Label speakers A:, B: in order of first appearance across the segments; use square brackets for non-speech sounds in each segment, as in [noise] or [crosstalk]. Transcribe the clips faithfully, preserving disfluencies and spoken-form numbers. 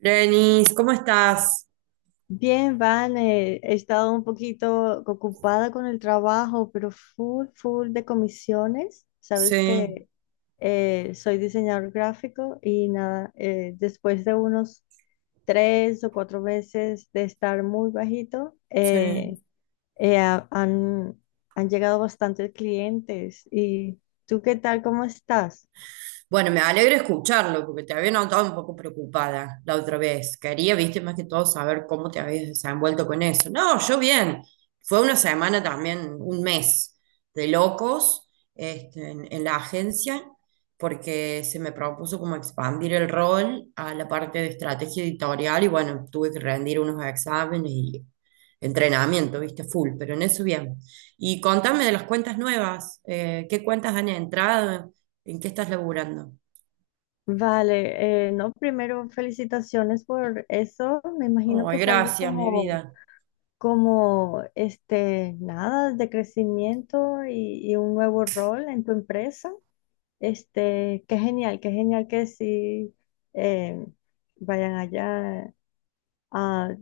A: Lenis, ¿cómo estás?
B: Bien, Vane, he estado un poquito ocupada con el trabajo, pero full, full de comisiones. Sabes
A: Sí,
B: que eh, soy diseñador gráfico y nada, eh, después de unos tres o cuatro meses de estar muy bajito,
A: sí.
B: eh, eh, ha- han, han llegado bastantes clientes. ¿Y tú qué tal? ¿Cómo estás?
A: Bueno, me alegro escucharlo, porque te había notado un poco preocupada la otra vez. Quería, viste, más que todo saber cómo te habías desenvuelto con eso. No, yo bien. Fue una semana también, un mes de locos este, en, en la agencia, porque se me propuso como expandir el rol a la parte de estrategia editorial y bueno, tuve que rendir unos exámenes y entrenamiento, viste, full, pero en eso bien. Y contame de las cuentas nuevas, eh, ¿qué cuentas han entrado? ¿En qué estás laburando?
B: Vale, eh, no, primero felicitaciones por eso. Me imagino que
A: Ay,
B: es algo
A: gracias, mi
B: como
A: vida.
B: como este, nada de crecimiento y, y un nuevo rol en tu empresa. Este, qué genial, qué genial que sí eh, vayan allá, a,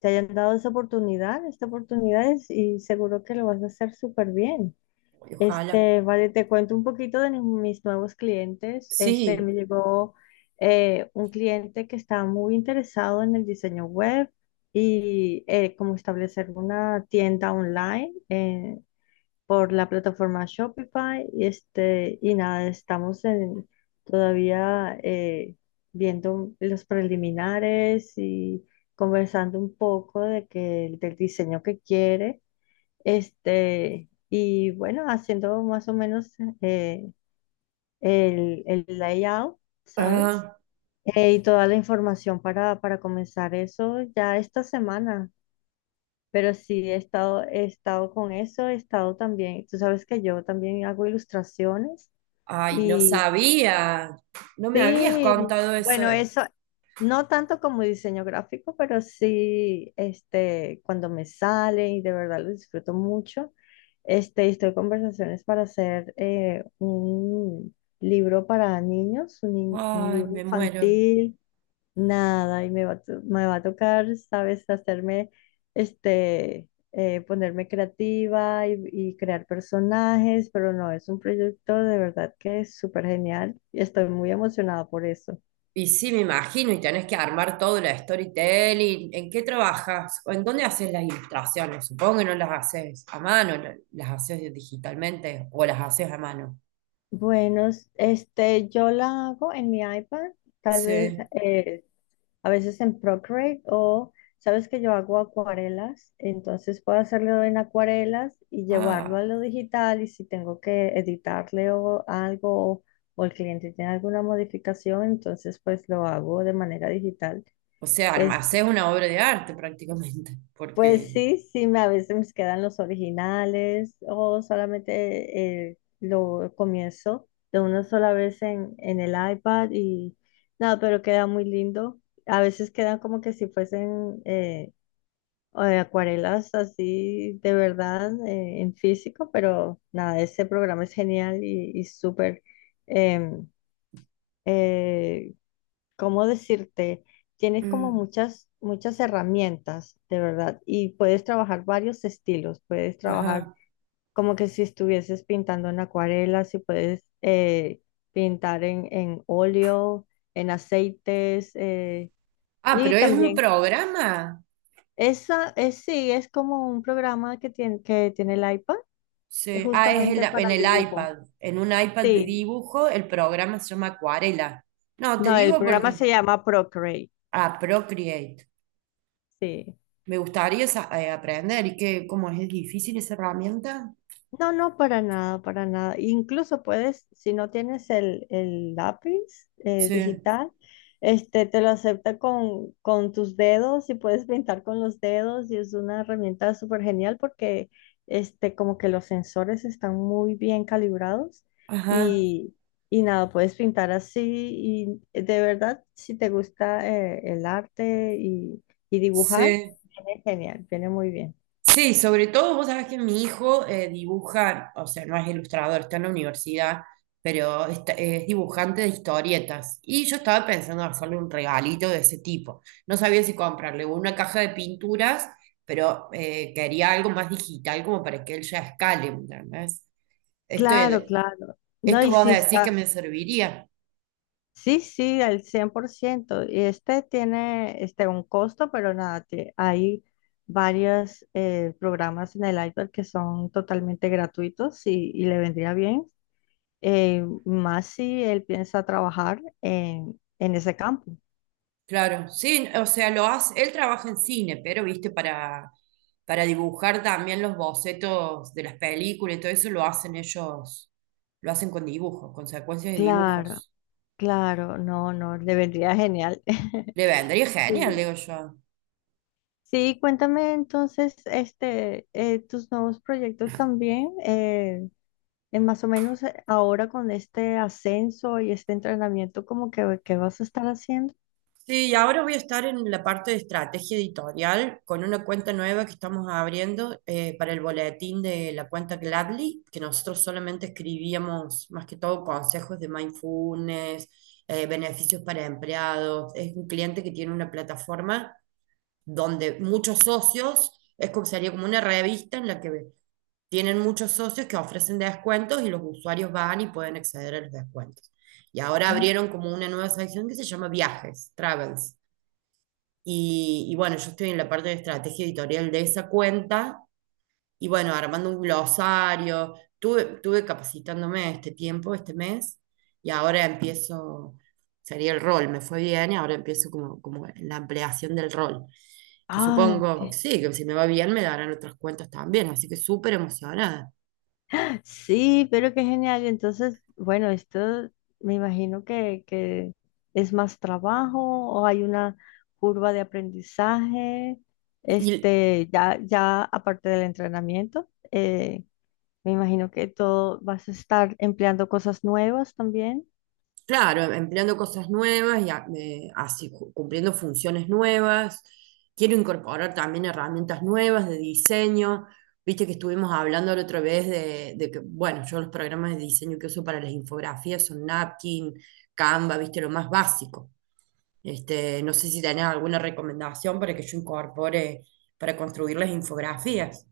B: te hayan dado esa oportunidad, esta oportunidad es- y seguro que lo vas a hacer súper bien.
A: Ay, ojalá.
B: Este, vale, te cuento un poquito de ni- mis nuevos clientes. Este, me
A: Sí.
B: llegó eh, un cliente que está muy interesado en el diseño web y eh, como establecer una tienda online eh, por la plataforma Shopify. Y, este, y nada, estamos en, todavía eh, viendo los preliminares y conversando un poco de que, del diseño que quiere. Este, y bueno, haciendo más o menos eh, el, el layout, ¿sabes?
A: Ah,
B: Eh, y toda la información para, para comenzar eso ya esta semana. Pero sí, he estado, he estado con eso, he estado también, tú sabes que yo también hago ilustraciones
A: ay, no
B: y
A: sabía. No me habías
B: sí,
A: contado eso.
B: bueno, eso, no tanto como diseño gráfico, pero sí, este, cuando me sale y de verdad lo disfruto mucho, este, estoy en conversaciones para hacer eh, un libro para niños, un, in- un
A: Ay,
B: libro
A: me muero.
B: infantil. Nada, y me va, a to- me va a tocar, ¿sabes? Hacerme, este, eh, ponerme creativa y, y crear personajes, pero no, es un proyecto de verdad que es súper genial y estoy muy emocionada por eso.
A: Y sí, me imagino, y tenés que armar todo el storytelling. ¿En qué trabajas? ¿O En dónde haces las ilustraciones? Supongo que no las haces a mano, la- las haces digitalmente o las haces a mano.
B: Bueno, este, yo la hago en mi iPad, tal vez,
A: Sí.
B: eh, a veces en Procreate o sabes que yo hago acuarelas, entonces puedo hacerlo en acuarelas y llevarlo
A: Ah,
B: a lo digital y si tengo que editarle o algo o, o el cliente tiene alguna modificación, entonces pues lo hago de manera digital.
A: o sea, arma-
B: Este,
A: haces una obra de arte prácticamente,
B: pues
A: porque...
B: sí, sí, me, a veces me quedan los originales o solamente eh, lo comienzo de una sola vez en, en el iPad y nada, pero queda muy lindo. A veces quedan como que si fuesen eh, o de acuarelas así de verdad eh, en físico, pero nada, ese programa es genial y, y súper, em, eh, ¿cómo decirte? Tienes como
A: Mm,
B: muchas, muchas herramientas, de verdad, y puedes trabajar varios estilos, puedes trabajar
A: ajá.
B: como que si estuvieses pintando en acuarela, si puedes eh, pintar en, en óleo, en aceites, eh,
A: Ah,
B: y
A: pero es un
B: también...
A: programa.
B: Esa es, sí, es como un programa que tiene, que tiene el iPad, es
A: Sí. Ah, es el-
B: justamente
A: en
B: para
A: el
B: dibujo.
A: iPad. En un iPad de
B: Sí,
A: dibujo, el programa se llama Acuarela. No, te
B: no, el
A: digo
B: programa
A: porque.
B: se llama Procreate.
A: Ah, Procreate.
B: Sí.
A: Me gustaría sa- eh, aprender. ¿Y que ¿cómo es? ¿Es difícil esa herramienta?
B: No, no, para nada, para nada. Incluso puedes, si no tienes el, el lápiz eh,
A: Sí.
B: digital, este, te lo acepta con, con tus dedos y puedes pintar con los dedos y es una herramienta súper genial porque este, como que los sensores están muy bien calibrados
A: Ajá.
B: y, y nada, puedes pintar así y de verdad, si te gusta eh, el arte y, y dibujar,
A: Sí.
B: viene genial, viene muy bien.
A: Sí, sobre todo vos sabés que mi hijo eh, dibuja, o sea, no es ilustrador, está en la universidad, pero está- es dibujante de historietas. Y yo estaba pensando en hacerle un regalito de ese tipo. No sabía si comprarle una caja de pinturas, pero eh, quería algo más digital como para que él ya escale, ¿me ¿entendés? Esto,
B: Claro, claro. No,
A: esto
B: y
A: vos
B: si
A: decís que
B: está
A: me serviría.
B: sí, sí, al cien por ciento. Y este tiene este, un costo, pero nada, tie- hay varios eh, programas en el iPad que son totalmente gratuitos y, y le vendría bien, eh, más si él piensa trabajar en, en ese campo.
A: Claro, sí, o sea, lo hace, él trabaja en cine, pero viste, para, para dibujar también los bocetos de las películas y todo eso lo hacen ellos, lo hacen con dibujos, con secuencias de
B: Claro,
A: dibujos.
B: claro, no, no, le vendría genial. [laughs]
A: Le vendría genial,
B: Sí,
A: digo yo.
B: sí, cuéntame entonces este, eh, tus nuevos proyectos también. Eh, eh, más o menos eh, ahora con este ascenso y este entrenamiento, como que, ¿qué vas a estar haciendo?
A: Sí, y ahora voy a estar en la parte de estrategia editorial con una cuenta nueva que estamos abriendo eh, para el boletín de la cuenta Gladly, que nosotros solamente escribíamos más que todo consejos de mindfulness, eh, beneficios para empleados. Es un cliente que tiene una plataforma donde muchos socios, es como sería como una revista en la que tienen muchos socios que ofrecen descuentos y los usuarios van y pueden acceder a los descuentos. Y ahora
B: Ah,
A: abrieron como una nueva sección que se llama Viajes, Travels. Y, y bueno, yo estoy en la parte de estrategia editorial de esa cuenta y bueno, armando un glosario. Tuve, tuve capacitándome este tiempo, este mes, y ahora empiezo, sería el rol, me fue bien y ahora empiezo como, como la ampliación del rol. Que
B: ay,
A: supongo,
B: qué-
A: sí, que si me va bien me darán otras cuentas también, así que súper emocionada.
B: sí, pero qué genial. Y entonces, bueno, esto me imagino que, que es más trabajo o hay una curva de aprendizaje,
A: Y
B: este, ya, ya aparte del entrenamiento, eh, me imagino que todo vas a estar empleando cosas nuevas también.
A: claro, empleando cosas nuevas y a- eh, así ju- cumpliendo funciones nuevas. Quiero incorporar también herramientas nuevas de diseño. Viste que estuvimos hablando la otra vez de, de que, bueno, yo los programas de diseño que uso para las infografías son Napkin, Canva, viste, lo más básico. Este, no sé si tenés alguna recomendación para que yo incorpore para construir las infografías.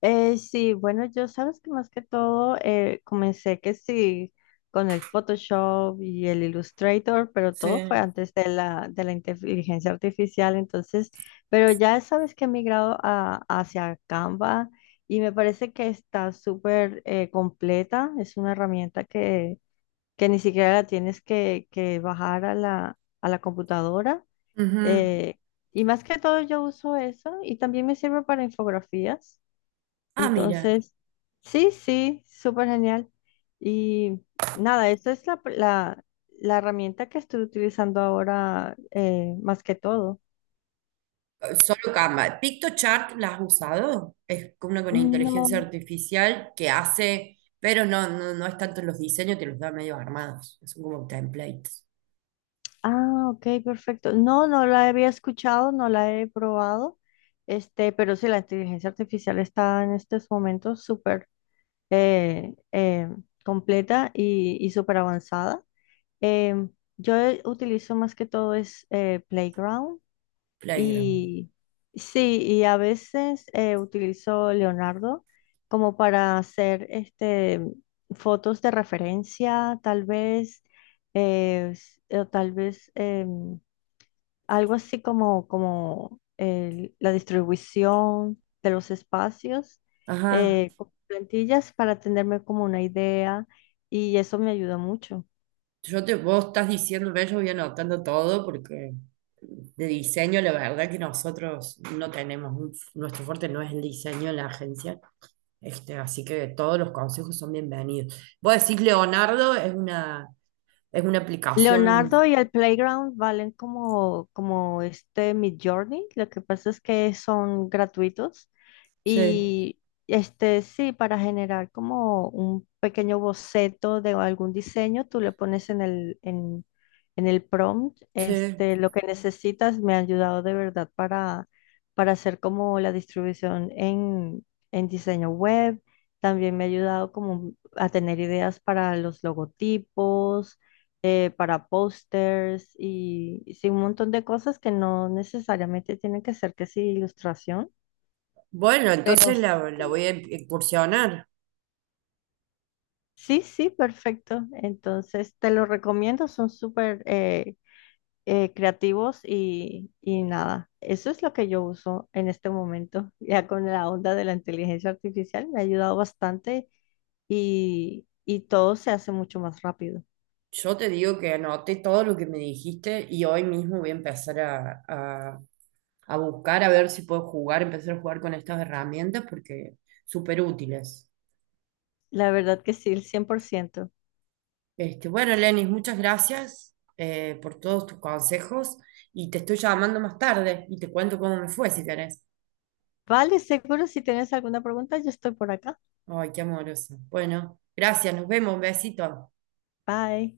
B: Eh, sí, bueno, yo sabes que más que todo eh, comencé que sí con el Photoshop y el Illustrator, pero todo fue
A: Sí.
B: antes de la, de la inteligencia artificial, entonces, pero ya sabes que he migrado a- hacia Canva y me parece que está súper eh, completa, es una herramienta que, que ni siquiera la tienes que, que bajar a la, a la computadora.
A: Ujú.
B: eh, y más que todo yo uso eso y también me sirve para infografías.
A: Ah, mira.
B: Entonces, sí, sí, súper genial. Y nada, esta es la, la, la herramienta que estoy utilizando ahora eh, más que todo.
A: Solo Canva. PictoChart, ¿la has usado? Es como una con inteligencia
B: No,
A: artificial que hace, pero no, no, no es tanto en los diseños, te los da medio armados. Son como templates,
B: ah, ok, perfecto. No, no la había escuchado, no la he probado, este, pero sí, la inteligencia artificial está en estos momentos súper eh, eh, completa y, y súper avanzada. Em, yo utilizo más que todo es eh, Playground.
A: playground.
B: Y sí, y a veces eh, utilizo Leonardo como para hacer este, fotos de referencia, tal vez, eh, s- o tal vez em, algo así como, como el- la distribución de los espacios,
A: Ajá.
B: eh, con plantillas para tenerme como una idea y eso me ayuda mucho.
A: Yo te, vos estás diciendo, ve, yo voy anotando todo porque de diseño, la verdad que nosotros no tenemos, un- nuestro fuerte no es el diseño en la agencia. Este, así que todos los consejos son bienvenidos. Vos decís, Leonardo, es una, es una
B: Leonardo
A: aplicación.
B: y el Playground valen como, como este Midjourney. Lo que pasa es que son gratuitos.
A: Sí,
B: Y este sí, para generar como un pequeño boceto de algún diseño, tú le pones en el, en, en el prompt,
A: sí.
B: este, lo que necesitas. Me ha ayudado de verdad para, para hacer como la distribución en, en diseño web. También me ha ayudado como a tener ideas para los logotipos, eh, para pósters y, y sí, un montón de cosas que no necesariamente tienen que ser que sí ilustración,
A: Bueno,
B: pero
A: entonces la, la
B: sí.
A: voy a incursionar.
B: Sí, sí, perfecto. Entonces, te lo recomiendo, son súper eh, eh, creativos y, y nada, eso es lo que yo uso en este momento. [laughs] Ya con la onda de la inteligencia artificial me ha ayudado bastante y, y todo se hace mucho más rápido.
A: Yo te digo que anoté todo lo que me dijiste y hoy mismo voy a empezar a, a- a buscar a ver si puedo jugar, empezar a jugar con estas herramientas porque súper útiles.
B: La verdad que sí, el cien por ciento.
A: Este, bueno, Lenis, muchas gracias eh, por todos tus consejos y te estoy llamando más tarde y te cuento cómo me fue si querés.
B: Vale, seguro si tienes alguna pregunta, yo estoy por acá.
A: Ay, qué amorosa. Bueno, gracias, nos vemos, un besito.
B: Bye.